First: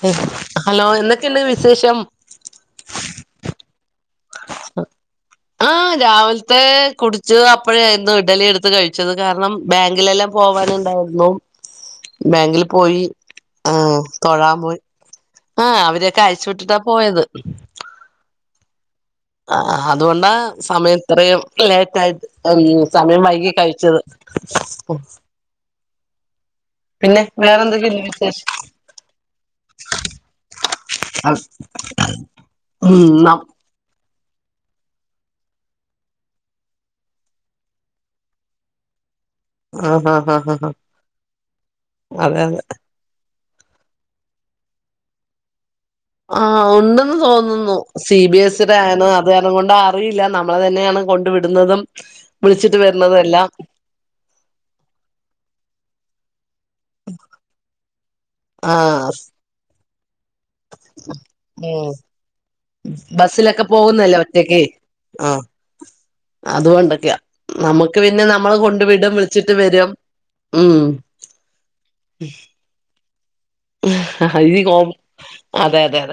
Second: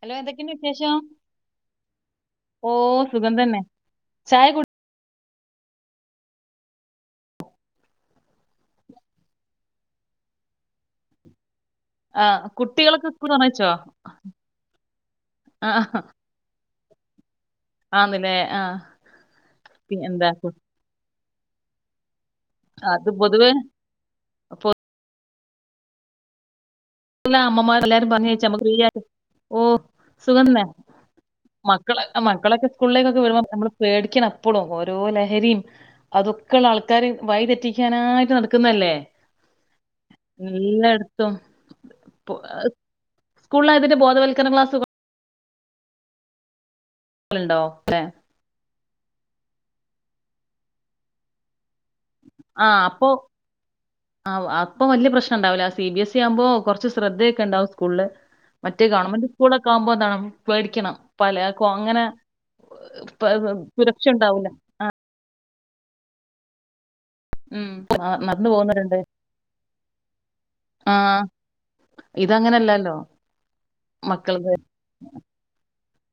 Hello എന്തൊക്കെയുണ്ട് hello വിശേഷം എന്തൊക്കെയുണ്ട് വിശേഷം ഓ സുഖം തന്നെ ചായ കുടി ആ രാവിലത്തെ കുടിച്ചു അപ്പഴായിരുന്നു ഇഡ്ലി എടുത്ത് കഴിച്ചത് കാരണം ബാങ്കിലെല്ലാം പോവാനുണ്ടായിരുന്നു ആ ബാങ്കിൽ പോയി കുട്ടികളൊക്കെ സ്കൂൾ തുറന്നോ ആ തൊഴാൻ പോയി ആ അവരൊക്കെ അയച്ചു വിട്ടിട്ട പോയത് ആന്നല്ലേ ആ ആ പി- അത്കൊണ്ട എന്താ കു- സമയ ഇത്രയും ലേറ്റ് ആയിട്ട് അത് സമയം പൊതുവെ വൈകി കഴിച്ചത് ഉ അമ്മമാർ എല്ലാരും പറഞ്ഞയച്ച് നമ്മള് ഫ്രീയായിട്ട് ഓ സുഖം തന്നെ മക്കള മക്കളൊക്കെ സ്കൂളിലേക്കൊക്കെ ഉം വരുമ്പോ നമ്മള് പേടിക്കണം എപ്പോഴും ഓരോ ലഹരിയും അതൊക്കെയുള്ള ആൾക്കാര് വഴി തെറ്റിക്കാനായിട്ട് നടക്കുന്നല്ലേ ആഹ ഹഹ ആഹ് ഹഹ സ്കൂളില അതിന്റെ ബോധവൽക്കരണം ക്ലാസ്സ്‌ ആഹ് ണ്ടെന്ന് ഉണ്ടോ തോന്നുന്നു അല്ലേ സി ബി എസ് ടെ [unintelligible] അറിയില്ല നമ്മളെ തന്നെയാണ് കൊണ്ടു വിടുന്നതും ആ വിളിച്ചിട്ട് അപ്പ വരുന്നതും എല്ലാം ആ അപ്പ വല്ിയ പ്രശ്നം ഉണ്ടാവില്ല സി ബിഎസ് സ ആവുമ്പോ കുറച്ച് ശ്രദ്ധയൊക്കെ ഉണ്ടാവും സ്കൂളിൽ മറ്റേ ആഹ് ഗവൺമെന്റ് സ്കൂള ഒക്കെ ആവുമ്പോ ത മേടിക്കണം പലക്കും ഉം അങ്ങനെ പ ബസ്സിലൊക്കെ സുരക്ഷ പോകുന്നല്ലേ ഉണ്ടാവൂല ഒറ്റയ്ക്ക് ആ ആ അത്കൊണ്ടൊക്കെയാ ഉം നമുക്ക് ആ, പിന്നെ നടന്നു നമ്മൾ കൊണ്ട് പോകുന്നവരുണ്ട് വിടും വിളിച്ചിട്ട് വരും ഉം ആ ഇതങ്ങനല്ലല്ലോ മക്കളത് ഇ കോം അതെ അതെ അതെ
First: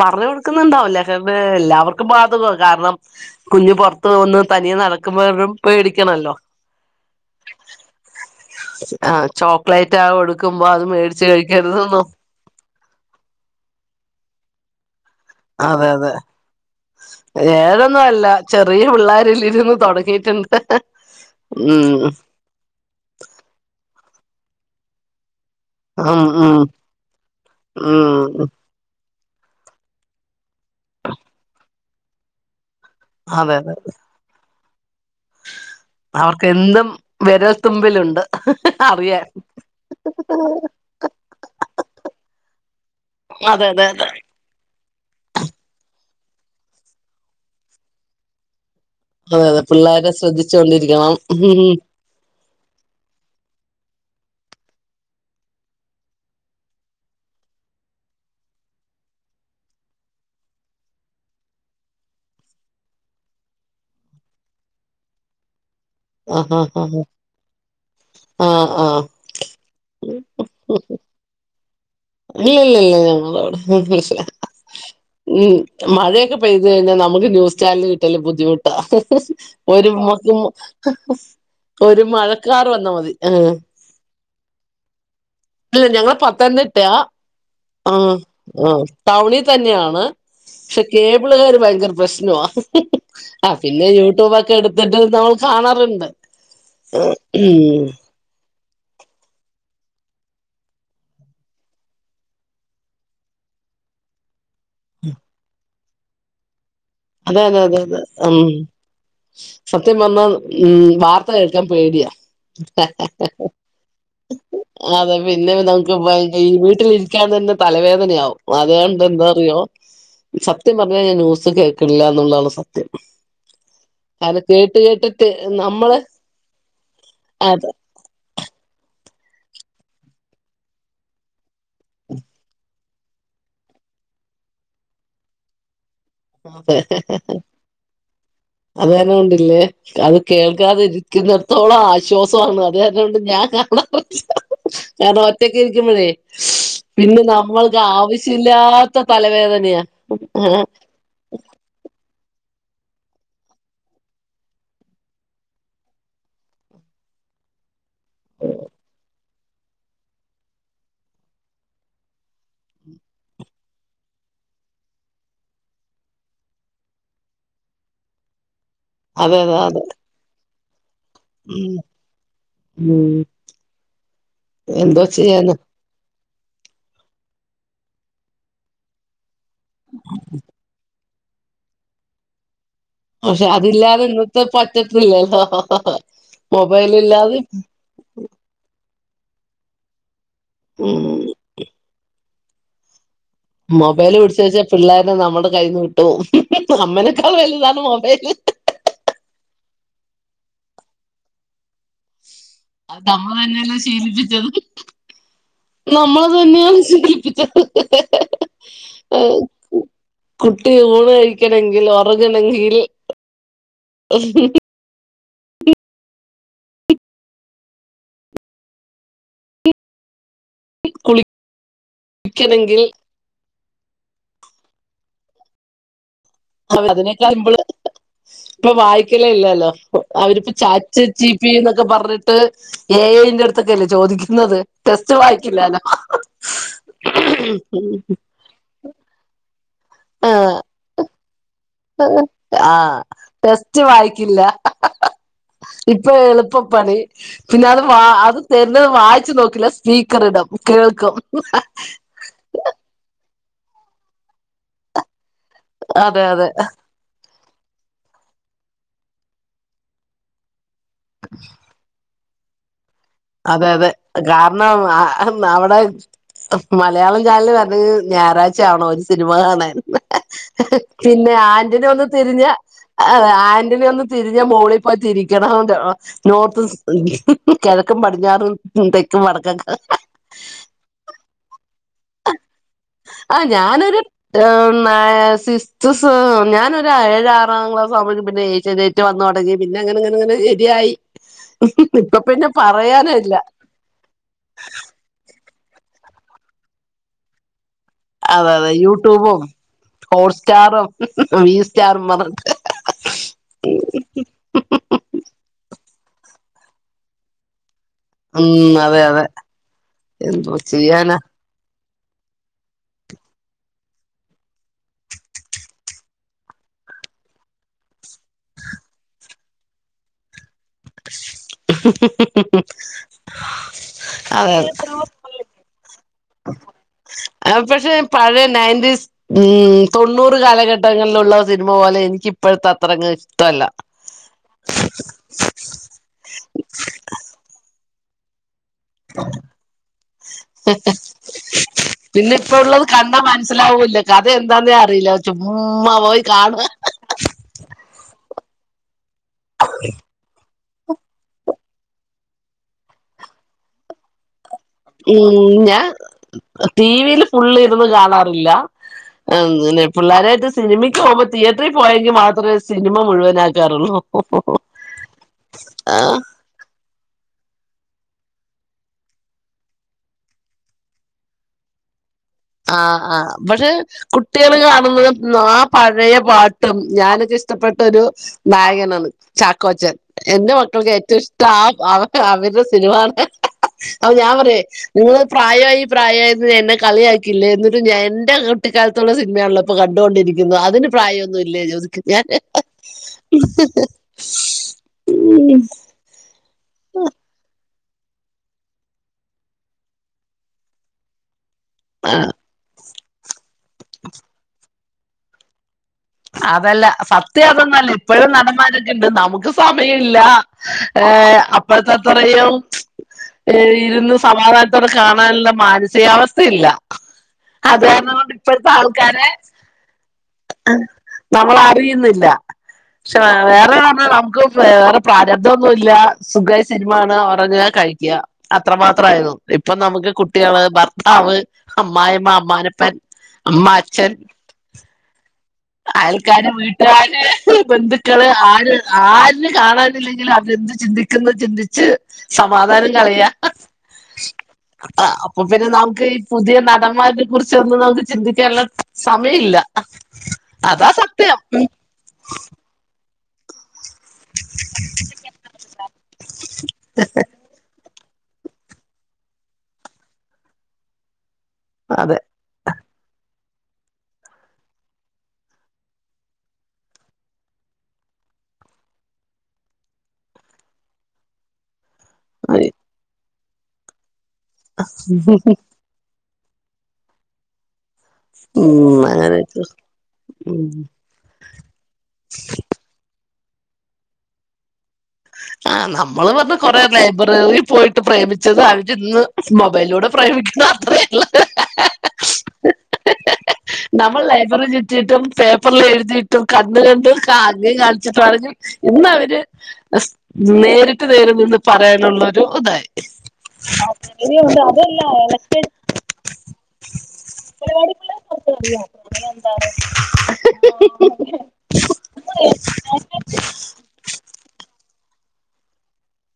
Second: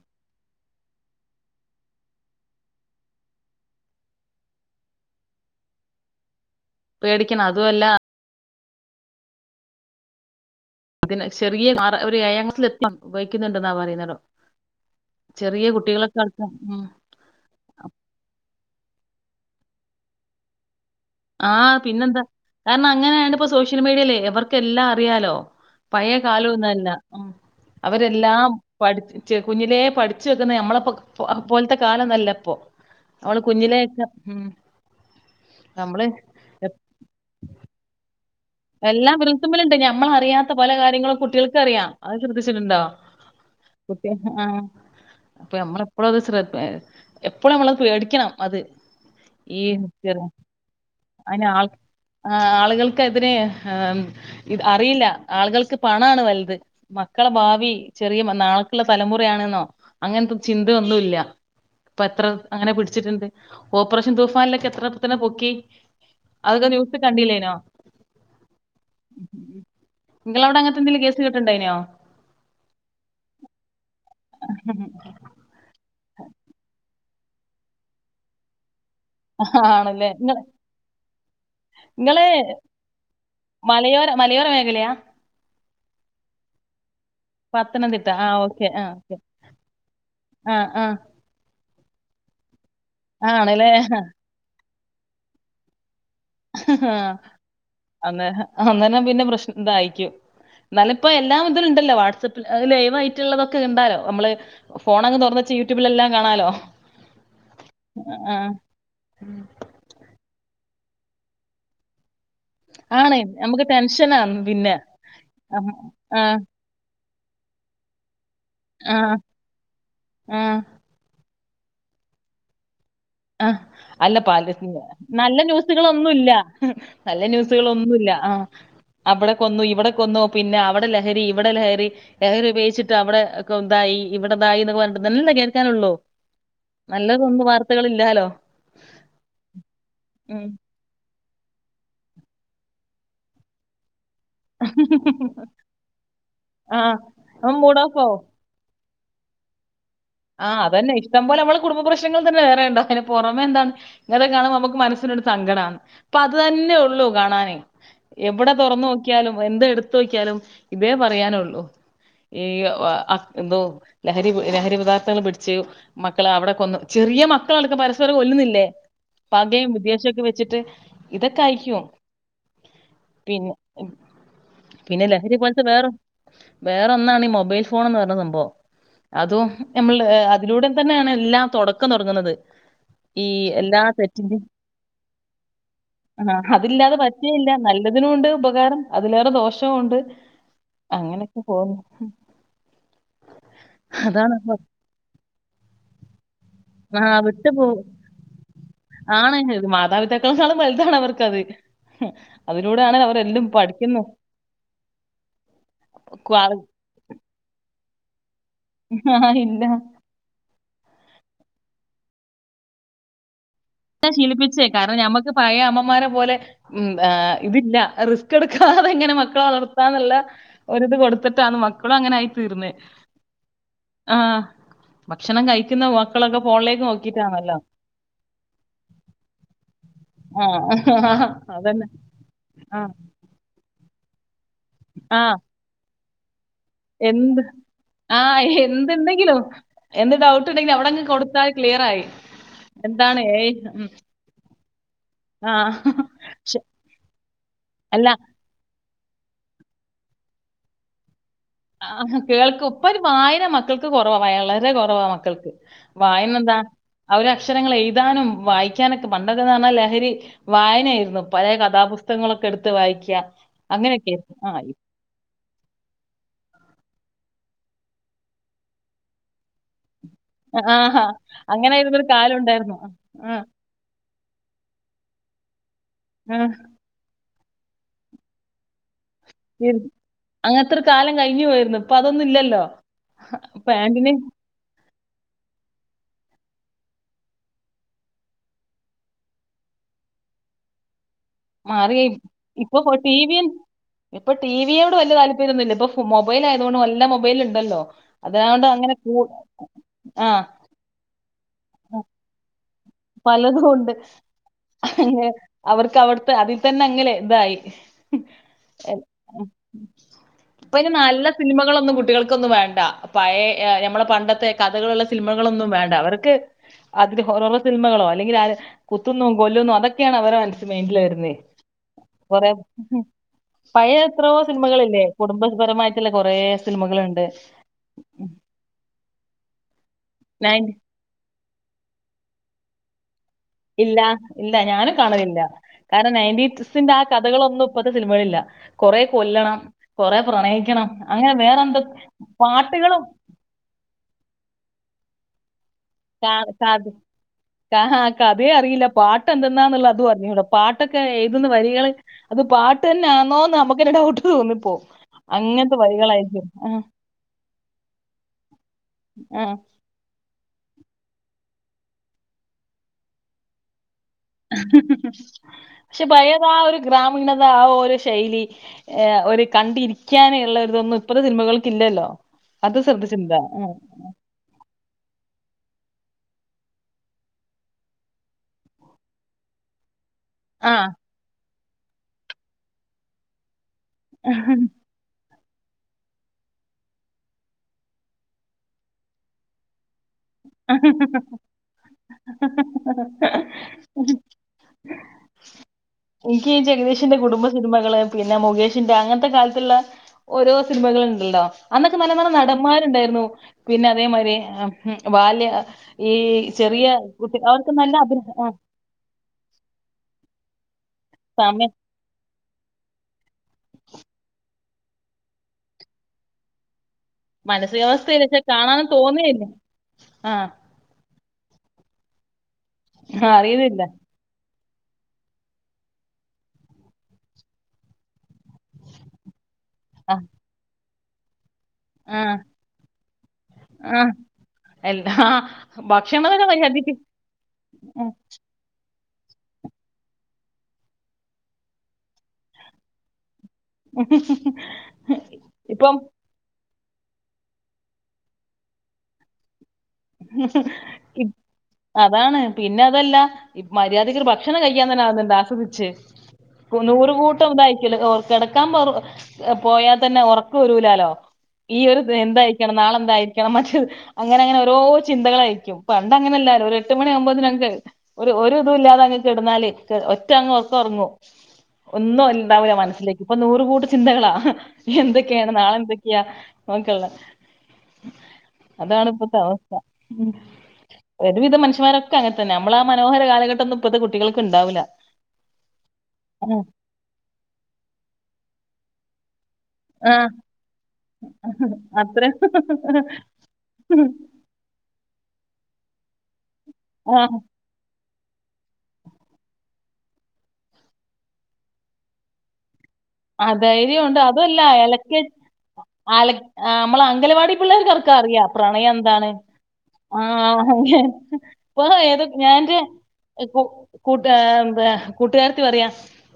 പറഞ്ഞോടു ുന്നുണ്ടാവില്ല കാരണ്ട് എല്ലാവർക്കും ബാധകം കാരണം കുഞ്ഞ് പുൊറത്ത്ു വന്നന്ന് തനിയെ നടക്കുമ്പോരും പേടിക്കണല്ലോ പേടിക്കണം അതുഅല്ല ആ ചോക്ലേറ്റ് ആ കൊടുക്കുമ്പോ അത് മേടിച്ച് ഇതിന് ചെറിയ ആർ കഴിക്കരുതെന്നോ ഒരേ ഴാംക്ലാസ്സ്‌ എത്തയ ഉപയോഗിക്കുന്നുണ്ടെന്നാ പറയുന്നടോ അതെ അതെ ഉം. ഏതൊന്നും അല്ല- ചെറിയ പിള്ളോരല്രുന്ന് തുടങ്ങിയിട്ടുണ്ട് ആഹ് ഉം പിന്നെന്താ കാരണം അങ്ങനെയ ആാണ്പ്പൊ സോഷ്യൽ മീഡിയല്ലേ എവർക്കെല്ലാം അറിയാലോ പഴയ ഉം കാലോ ഉം ന്നല്ല ഉ അവരെല്ലാം ഉം പടിച്ച് കുഞ്ഞിലേ പഠിച്ചുവെ നമ്മള പോ പോലത്തെ കാലോന്നല്ല പ്പോ അവള് അതെ അതെ കുഞ്ഞിലേക്കെ ഉ അവർക്ക് എന്തും വിരൽത്തുമ്പിലുണ്ട് എല്ലാം അറിയാൻ വിരുത്തുമ്മലുണ്ട് ഞമ്മൾ അറിയാത്ത പല കാര്യങ്ങളും കുട്ടികൾക്ക് അറിയാം അത് ശ്രദ്ധിച്ചിട്ടുണ്ടോ അതെ അതെ അതെ കുട്ട്യാ ആ ആ അപ്പമ്മ എപ്പോഴും അത് ശ്രദ്ധ എപ്പോളുമ്മളത് പേടിക്കണം അത് ഈ അതെ പിള്ളോര ചെറിയ ശ്രദ്ധിച്ചു കൊണ്ടിരിക്കണം അയിന് ആൾ ആഹ് ആളുകൾക്കതിന് ഇത് അറിയില്ല ആളുകൾക്ക് പണാണ് വൽത് മക്കളെ ഭാവി ചെറിയ നാളെക്കുള്ള തലമുറ ആണെന്നോ അങ്ങനത്തെ ചിന്ത ഒന്നും ഇല്ല ഇപ്പൊ എത്ര അങ്ങനെ പിടിച്ചിട്ടുണ്ട് ഓപ്പറേഷൻ തൂഫാനിലൊക്കെ എത്ര എണ്ണത്തിനെ പൊക്കി ആഹ് അതൊക്കെ ന്യൂസ് ആഹ് കണ്ടില്ലേനോ ആഹ് ആഹ് നിങ്ങളാവിടെ അങ്ങനത്തെ എന്തെങ്കിലും കേസ് കേട്ടുണ്ടേയിനോ ഇല്ലി ഇല്ലി ഇല്ല ഞങ്ങളവിടെ പ്രശ്നില്ല ഉം മഴയോക്കെ പെയ്ത് കഴിഞ്ഞാൽ നമ്മുക്ക് ന്യൂസ് ചാനൽ കിട്ടിൽ ബുദ്ധിമുട്ട ഒരു ആണല്ലേ? ഇങ്ങള് ഒരു ഇങ്ങള് മഴക്കാർ വന്നാൽ മതി ആ മലയോര മലയോര മേഖലയാ ഇല്ലില്ല ഞങ്ങള് പത്തംതിട്ടാ ആ പത്തനംതിട്ട. ഓക്കെ. ആ ഓക്കെ. ടവുണിൽ തന്നെയാണ് ആ പക്ഷെ ആ. കേബിളുകാര് ഭയങ്കര പ്രശ്നവാ ആ ആണല്ലേ? പിന്നെ യൂട്യൂബോക്കെ എടുക്കും ത്തിട്ട് നമ്മൾ കാണാറുണ്ട് മ് അന്നേനം പിന്നെ പ്രശ്നം ഇതായിക്കും എന്നാല് ഇപ്പെ എല്ലാം ഇതില് ഇണ്ടല്ലോ വാട്സആപ്പിൽ ലൈവ് ആയിട്ട് ഉള്ളതൊക്കെ ഇണ്ടാലോ നമ്മൾ ഫോണങ്ങ് തൊറന്നുവച്ച് യു റ്റുബിലെല്ലാം കാണാലോ. അതെ അതെ അതെ അതെ ആ. ഉം സത്യം പറഞ്ഞാ ഉം വാർത്ത കേക്കാൻ പേടിയാ. ആണ്. നമുക്ക് ടെൻഷനാണ് പിന്നെ. അതെ പിന്നെ അം നമുക്ക് ആ [unintelligible] ഈ വീട്ടിലിരി ക്കാൻ തന്നെ തലവേദനയാവും. ആ അതുകൊണ്ട് എന്താറിയോ ആ സത്യം പറഞ്ഞാ ഞാൻ ന്യൂസ്‌ സു ഗെ ട്ടില്ലന്നുള്ളാണ് സ ആഹ് അല്ല പല കേട്ടിട്ട് നല്ല നമ്മള് ന്യൂസുകളൊന്നൂല്ല നല്ല അതെ ന്യൂസുകളോന്നൂല്ല ആഹ്. അവിടെ കൊന്നു ഇവിടെ കൊന്നു പിന്നെ അവിടെ ലഹരി ഇവിടെ ലഹ രി ലഹരി ഉപയോഗിച്ചി അവിടെ ഒക്കെ ഉന്തായി ഇവിടെതായി എന്നൊക്കെ പറഞ്ഞിട്ട് ഇതല്ലേ കേൾക്കാനുള്ളൂ. അതെ. നല്ലതൊന്നും വാർത്തകളില്ലാലോ അതെന്നെ കൊണ്ടില്ലേ അത് ഉം കേൾക്കാതിരി രിക്കത്തോളം ആശ്വാസമാണ് അത്‌ കാരണാണ് ഞാൻ കാ കാരണം ഒറ്റക്കിരിക്കുമ്പഴേ ആ പിന്നെ അവൻ നമ്മൾക്ക് മൂഡ് ഓഫോ ആവശ്യമില്ലാ പ്പൊ തലവേദനയാ ആഹ് ഏഹ് അതന്നെ ഇഷ് അതുപോലെ കുടുംബം പ്രശ്നം പ്രങ്ങൾ തന്നെ വേറെയ ഉണ്ടോ അതിന് പുറമെ എന്താണ് ഇങ്ങനെ കാണുമ്പോൾ നമ്മുക്ക് മനസ്സിനൊരു സങ്കടന്ന് അപ്പൊ അത് തന്നെ ഉള്ളു കാണാനേ എവിടെ തുറന്നു നോക്കിയാലും എന്ത എടുത്ത് നോക്കിയാലും ഇതേ പറയാനുള്ളൂ ഈ എന്തോ ലഹരി ലഹരിപദാർ ങ്ങൾ പിടിച്ചു മക്കൾ അവിടെ കൊന്നു ചെറിയ മക്കളൾക്ക് പരസ്പരം കൊല്ലുന്നില്ലേ അതെ പാക അതെ അതെ വിദേശം വെച്ചിട്ട് ഇതൊക്കെ ഉം അയിക്കോ ഉം പിന്നെ എന്തോ പിന്നെ ലഹരി ചെയ്യാനാ പോലത്തെ വേറ വേറെന്നാണ് മൊബൈൽ ഫോൺ എന്ന് പറഞ്ഞ സംഭവ അതും നമ്മള് അതിലൂടെ തന്നെയാണല്ല എല്ലാ തുടക്കം തുടങ്ങുന്നത് ഈ പക്ഷെ എല്ലാ അതില്ലാതെ ഇന്നത്തെ തെറ്റിന്റെയും പറ്റത്തില്ലല്ലോ ആ, മൊബൈൽ അതില്ലാതെ ഇല്ലാതെ പറ്റുകയില്ല. നല്ലതിനുമുണ്ട് ഉപകാരം. അതിലേറെ ദോഷവും ഉണ്ട് ഉം അങ്ങനൊക്കെ പോന്ന് മൊബൈല് പിടിച്ച് വെച്ച പിള്ളോരെ നമ്മുടെ കൈ വിട്ടു പോവും ആ അമ്മനെക്കാളും വിട്ടുപോകും. വലുതാണ് മൊബൈയില് എതാവിതക്കളും വലുതാണ് അവർക്കാത് അ നമ്മൾ തന്നെയല്ല പഠിക്കുന്നു. ശീലിപ്പിച്ചത് നമ്മളെ ക്വാളി തന്നെയാണ് ശീലിപ്പിച്ചത് എഹ്ഹ് ആ കുട്ടിനെ എണെങ്കിൽ ഉറണമെങ്കിൽ ഇ ശീലിപ്പിച്ചേ കാരണം നമ്മുക്ക് പായ അമ്മമാരെ പോലെ ഉ് ഇതില്ല റിസ്ക് എടുക്കാതെ ഇങ്ങനെ മക്കളെ വളർത്താന്നുള്ള ഒരിത് കൊടുത്തിട്ടാന്ന് മക്കളും അങ്ങനെ ആയി തീർന്നേ കുളിക്കണെങ്കിൽ ആഹ ഭക്ഷണം കഴിക്കുന്ന വ മക്കളൊക്കെ ഫോണിലേക്ക് അതിനേക്കാൾ നോക്കിട്ടാണല്ലോ സിമ്പിള് ഇപ്പൊ വായിക്കലേ ഇല്ലല്ലോ അവരിപ്പൊ ചച്ച ചീ പിന്നൊക്കെ അതന്നെ. പറഞ്ഞിട്ട് ആ ഏന്റെ അടുത്തൊക്കെ ചോ ടെസ്റ്റ് ആ വായിക്കില്ലല്ലോ എന്ത് ആഹ് എന്തെന്തെങ്കിലും ആ ആയി. ആ എന്താണ് ഏഐ ടെസ്റ്റ് ഉം വായിക്കില്ല ആ ഇപ്പൊ ശ് എളുപ്പപ്പണി പിന്നെ അത് വ അല്ല അത് തര വായിച്ചു നോക്കില്ല സ്പീക്കർ ഇടം കേൾക്കും ആ കേൾക്കും ഇപ്പൊ ഒരു വായന മ മക്കൾക്ക് കുറവ വളരെ കുറവാ മക്കൾക്ക്. അതെ വായന്ന അതെ എന്താ അവര അക്ഷരങ്ങൾ എഴുതാനും വായിക്കാനൊക്കെ പണ്ടക്കെന്നറഞ്ഞാ ലഹരി വായനയായിരുന്നു. പഴയ കഥാപുസ് പുസ്തങ്ങളൊക്കെ എടുത്ത് വായിക്ക. അതെ അതെ കാരണം അവിടെ മലയാളം ചാനല് വരണത് ഞായറാഴ്ച ആവണം ഒരു സിനിമ കാണാൻ. ആഹാ പിന്നെ ആന്റിന ഒന്ന് അങ്ങനെയായിരുന്നൊരു കാലം തിരിഞ്ഞ ഉണ്ടായിരുന്നു. ആ ആൻ്റിന ഒന്ന് തിരിഞ്ഞ മോളി പോയി തിരി കാണ്ട് [unintelligible] ആ നോർത്ത് സ് ക്കതെ പടിഞ്ഞാറോട്ടും തെക്കും അങ്ങനത്തെ ഒരു കാലം കഴിഞ്ഞു പോയിരുന്നു. ഇപ്പൊ അതൊന്നും ഇല്ലല്ലോ. ആ ഞാനൊരു പാന്റിന് നയ സിക്സ്ത് ഞാനൊ ഒരു ഏഴ് ആറാം ക്ലാസ് ആവുമ്പ പിന്നെ നെറ്റ് വന്നു തുടങ്ങി പിന്നെ അങ്ങനെങ്ങനെങ്ങെ ശരിയായി. മാറിയ ഇപ്പൊ പിന്നെ ഇപ്പൊ പൊ പറയാനില്ല ടിവി ഇപ്പൊ ടിവിയോട് വലിയ താല്പര്യന്നുല്ല. ഇപ്പൊ മൊബൈൽ ആയതുകൊണ്ട് എല്ലാം മൊബൈൽണ്ടല്ലോ. അതെ അതെ യൂട്യൂബും ആ ഹോട്ട്സ്റ്റാറും വീസ്റ്ററും പറഞ്ഞ് പലതൊണ്ട് അവർക്കവിടുത്തെ അതി തന്ന അങ്ങനെ ഇതായി ഉം അതെ അതെ എന്തോ അപ്പൊ ഇന് ചെയ്യാന നല്ല സിനിമകളൊന്നും ക് കുട്ടികൾക്കൊന്നും വേണ്ട പഴേ ഞമ്മളെ പണ്ടത്തെ കഥകളുള്ള സിനിമകളൊന്നും വേണ്ട അവർക്ക് അതില് ഹോററ് സിനമകള അല്ലെങ്കിലാര് കുതുന്നോ കൊല്ലുന്നു അതൊക്കെയാണ് അവര മനസ വരുനേ കൊറെ പഴയ എത്രോ അതെ സിനിമകളല്ലേ കുടുംബപരമായിട്ടുള്ള കൊറേ സിനിമകൾണ്ട്. മ്മ് തൊണ്ണൂറ് കാലഘട്ടങ്ങളിലുള്ള സിനിമ പോലെ എനിക്ക് ഇപ്പോഴത്ത അത്രയങ്ങ് ഇല്ല ഇല്ല ഞാനും കാണലില്ല. കാരണം നയന്റ്റസിന്റെ ആ കഥകള് ഒന്നും ഇപ്പത്തെ സിനിമകളിലില്ല കൊറെ കൊല്ലണം കൊറെ പ്രണയിക്കണം അങ്ങനെ വേറെന്തൊ പിന്നെ ഇപ്പ ഉള്ളത് പാട്ടുകളും കണ്ടാ മനസ്സിലാവൂല്ല കഥ എന്താന്നേ അറിയില്ല ചുമ്മാ പോയി കാണുക [unintelligible] കഥയും അറിയില്ല പാട്ട് എന്ത്ന്നാന്നുള്ളത് അതും അറിഞ്ഞൂടാ പാട്ടൊക്കെ എഴുതുന്ന വരികള് അത് പാട്ട് തന്നാണോന്ന് നമുക്കൊരു ഡൗട്ട് തോന്നും മ്മ് ഞാൻ ആ, ടിവിൽ ഫുളള് ഇരുന്ന് കാണാറില്ല ആ. പിന്നെ പിള്ളാരായിട്ട് സിനിമയ്ക്ക് പോകുമ്പോ തിയേറ്ററിൽ പോയെങ്കിൽ മാത്രമേ സിനിമ മുഴുവന് ആക്കാറുള്ളൂ പക്ഷെ പഴെത് ആ ഒരു ഗ്രാമീണ ആ ഒരു ശൈലി ഒരു കണ്ടിരിക്കാന് ഉള്ള ഒരുതൊന്നും ഇപ്പത്തെ സിനിമകൾക്കില്ലല്ലോ ആഹ് ആഹ് പക്ഷെ കുട്ടികൾ കാണുമ്പോഴും പഴയ പാട്ടും ഞാനൊക്കെ ഇഷ്ടപ്പെട്ട ഒരു നായകനാണ് ചാക്കോച്ചൻ എന്റെ ആ മക്കൾക്ക് ഏറ്റവും ഇഷ്ടം അവ അവരുടെ സിനിമയാണ് അപ്പോ ഞാൻ പറയാ നിങ്ങള് പ്രായമായി പ്രായമായീന്ന് എന്നെ കളിയാക്കി എന്നിട്ട് ഞാൻ എന്റെ കുട്ടിക്കാലത്തുള്ള സിനിമയാണല്ലോ ഇപ്പൊ കണ്ടുകൊണ്ടിരിക്കുന്നത് ആ. അതിന് പ്രായമൊന്നും ഇല്ലേ ചോദിക്കും ഞാൻ ഈ എനിക്ക് ജഗദീഷന്റെ കുടുംബ സിനിമകള് പിന്നെ മുകേഷിന്റെ അങ്ങനത്തെ കാലത്തുള്ള ഓരോ സിനിമകള് ഉണ്ടല്ലോ അന്നൊക്കെ നല്ല നല്ല ആഹ് നടന്മാരുണ്ടായിരുന്നു പിന്നെ അതേമാതിരി വാല്യ അതല്ല സത്യം അതൊന്നുമല്ല ഇപ്പോഴും അഭിന- ആ, നടന്മാരൊക്കെ ഉണ്ട് നമുക്ക് സമയം ഇല്ല. ഏഹ് സമയം അപ്പഴത്തെത്രയും ഇരുന്ന് സമാധാന ടെ കാണാനുള്ള മാനസികാവസ്ഥയില്ല. അത് കാരണം മാനസികവസ്ഥയിൽ കൊണ്ട് ഇപ്പോ ഇപ്പോഴത്തെ കാണാൻ ആൾക്കാരെ തോന്നുകയെ ഇല്ല ആഹ് നമ്മൾ അറിയുന്നില്ല പക്ഷെ ആ, വേറെ അറിയുന്നില്ല [unintelligible] വേറെ പ്രാരബ്ധൊന്നുല്ല സുഖയി സിനിമ കാണാ ഒറങ്ങാ കഴിക്കാ. അത്ര മാത്രമായിരുന്നു ഇപ്പൊ നമുക്ക് ആ കുട്ടികളായി ഭർ ത്താവ് ആ അമ്മായിമ്മ അമ്മാനപ്പൻ അമ്മ ആ അച്ഛൻ എല്ലാ ഭക്ഷണമൊക്കെ അയൽക്കാരും മര്യാദക്ക് വീട്ട്കാര് ഉം. ബന്ധുക്കള് ആര് ആര് കാണാനില്ലെങ്കിലും [unintelligible] ചിന്തിക്കുന്നു ചിന്തിച്ച് സമാധാനം കളയാ അഹ് അപ്പ അപ്പൊക്കിന് ഇപ്പം നമ്ക്ക് ഈ പുതിയ ന സമ്മാൻത്തെ കുറിച്ചൊന്നും നമുക്ക് ചിന്തിക്കാനുള്ള സമയല്ല ഇപ് അതാണ് പിന്നെ അതല്ല മര്യാദക്ക് ഒരു ഭക്ഷണം കഴിക്കാൻ തന്നെ ആകുന്നുണ്ടോ ആസ്വദിച്ച് കു നൂറ് കൂട്ടം ഇതായിരിക്കും [unintelligible] കെടക്കാൻ പറ പോയാ തന്നെ ഒർക്ക് വരൂലാലോ ഈ ഒരു അതെ എന്തായിരിക്കണം നാളെ എന്തായിരിക്കണം മറ്റ് അങ്ങനെ അങ്ങനെ ചിന്തകളായിരിക്കും പണ്ട് അങ്ങനെല്ലാലും ഒരു എട്ട് മണി ആകുമ്പോ [unintelligible] ഒരു ഒരുതും ഇല്ലാതെ അങ്ങ് കെട്ന്നാല് ക്ക് ഒറ്റ അങ്ങ് ഒർക്കം ഒർങ്ങും ഒന്നും ഉണ്ടാവൂല്ല മനസ്സിലേക്ക് ഇപ്പൊ നൂറ് കൂട്ടം ചിന്തകളാ ഹ് എന്തൊക്കെയാണ് നാളെ എന്തൊക്ക്യാ ഓക്കേല്ലേ ഉം അങ്ങനെജ് ഒരുവിധ മനുഷ്യന്മാരൊക്കെ അങ്ങൻത്തന്നെ നമ്മളാ മനോഹര കാലഘട്ട് ട്ടന്നും ഇപ്പത്തെ കുട്ടികൾക്ക് ഇണ്ടാവൂലാ ആഹ് നമ്മള് പർഞ്ഞാ കൊറെ ലൈബ്രറി റിയി പോയിട്ട് പ്രേമിച്ചതായി ഇന്ന് മൊബൈലിലൂടെ ആ പ്രയോഗിക്കുന്നത് അത്രേള്ളൂ അത്ര നമ്മൾ ലൈബ്രറി ചുറ്റീട്ടും പേപ്പ് പ്പറിൽ എഴുതീട്ടും കണ്ട് കണ്ട് ആ [unintelligible] പറഞ്ഞു ഇന്നവര് [unintelligible] നേരിട്ട് നേരെ നിന്ന് പറയാനുള്ള ഒരു ഇതായി. ആ ധൈര്യണ്ട് അങ്ങനെയുണ്ട് അതുവല്ല അതല്ല എലക്ക് ഇലക്ഷൻ അലക് ആ മ്മള അംഗലവാടി ഒരുപാട് പിള്ളേർക്കറക്ക പിള്ളേർക്ക് അറിയാ അറിയാം പ്രണയം എന്താണ് ആ ഇപ്പോ ഏത് ഞാന്റെ കൂ കൂട്ട [unintelligible] കൂട്ടുകാരത്തി പറയാ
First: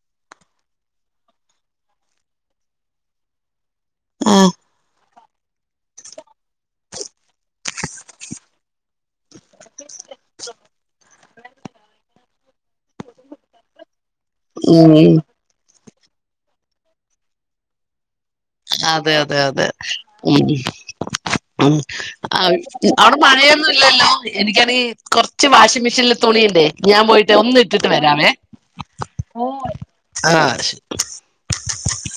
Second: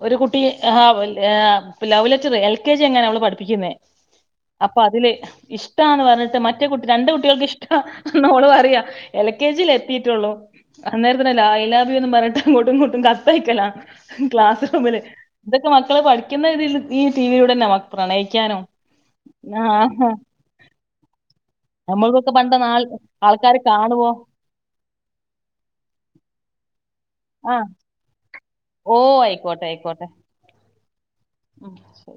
ഒരു കുട്ടി ആ [unintelligible] ആ ഇപ്പ love letter L K G എങ്ങന അവള് പഠിപ്പിക്കുന്നെ. ആഹ് അപ്പ അതില് ഇഷ് ടാന്ന് പറഞ്ഞിട്ട് മറ്റേ കുട് രണ്ട് കുട്ടികൾക്ക് ഇഷ്ടാ നോള് പറയ എൽ കെ ജിൽ എത്തിയിട്ടുള്ളൂ അന്നേരത്തിന് ഐ ലവ് യു എന്ന് പറഞ്ഞിട്ട് അങ്ങോട്ടും ഇങ്ങോട്ടും കത്തയക്കലാണ്. ക്ലാസ് റൂമില് ഉം ഇതൊക്കെ മാ ക്കള് പഠി ക്കുന്ന രീതിൽ ഈ ടി വിയിലൂടെ ന്നെ നമുക്ക് പ്രണയി അതെ അതെ അതെ മ് മ് മ് നമ്മൾക്കൊക്കെ പണ്ട് അവ് നാൾ അവിടെ ആൾക്കാര് കാണുവോ മഴയൊന്നുംല്ലല്ലോ എനിക്കാണെങ്കി കൊറച്ച് വാഷിംഗ് മെഷീനില് തുണിയിണ്ടേ. ഞാൻ പോയിട്ട് ആ ഒന്ന് ഇട്ടിട്ട് വരാവേ. ഓ ആയിക്കോട്ടെ ആയിക്കോട്ടെ ആഹ് ശ ഉം ശരി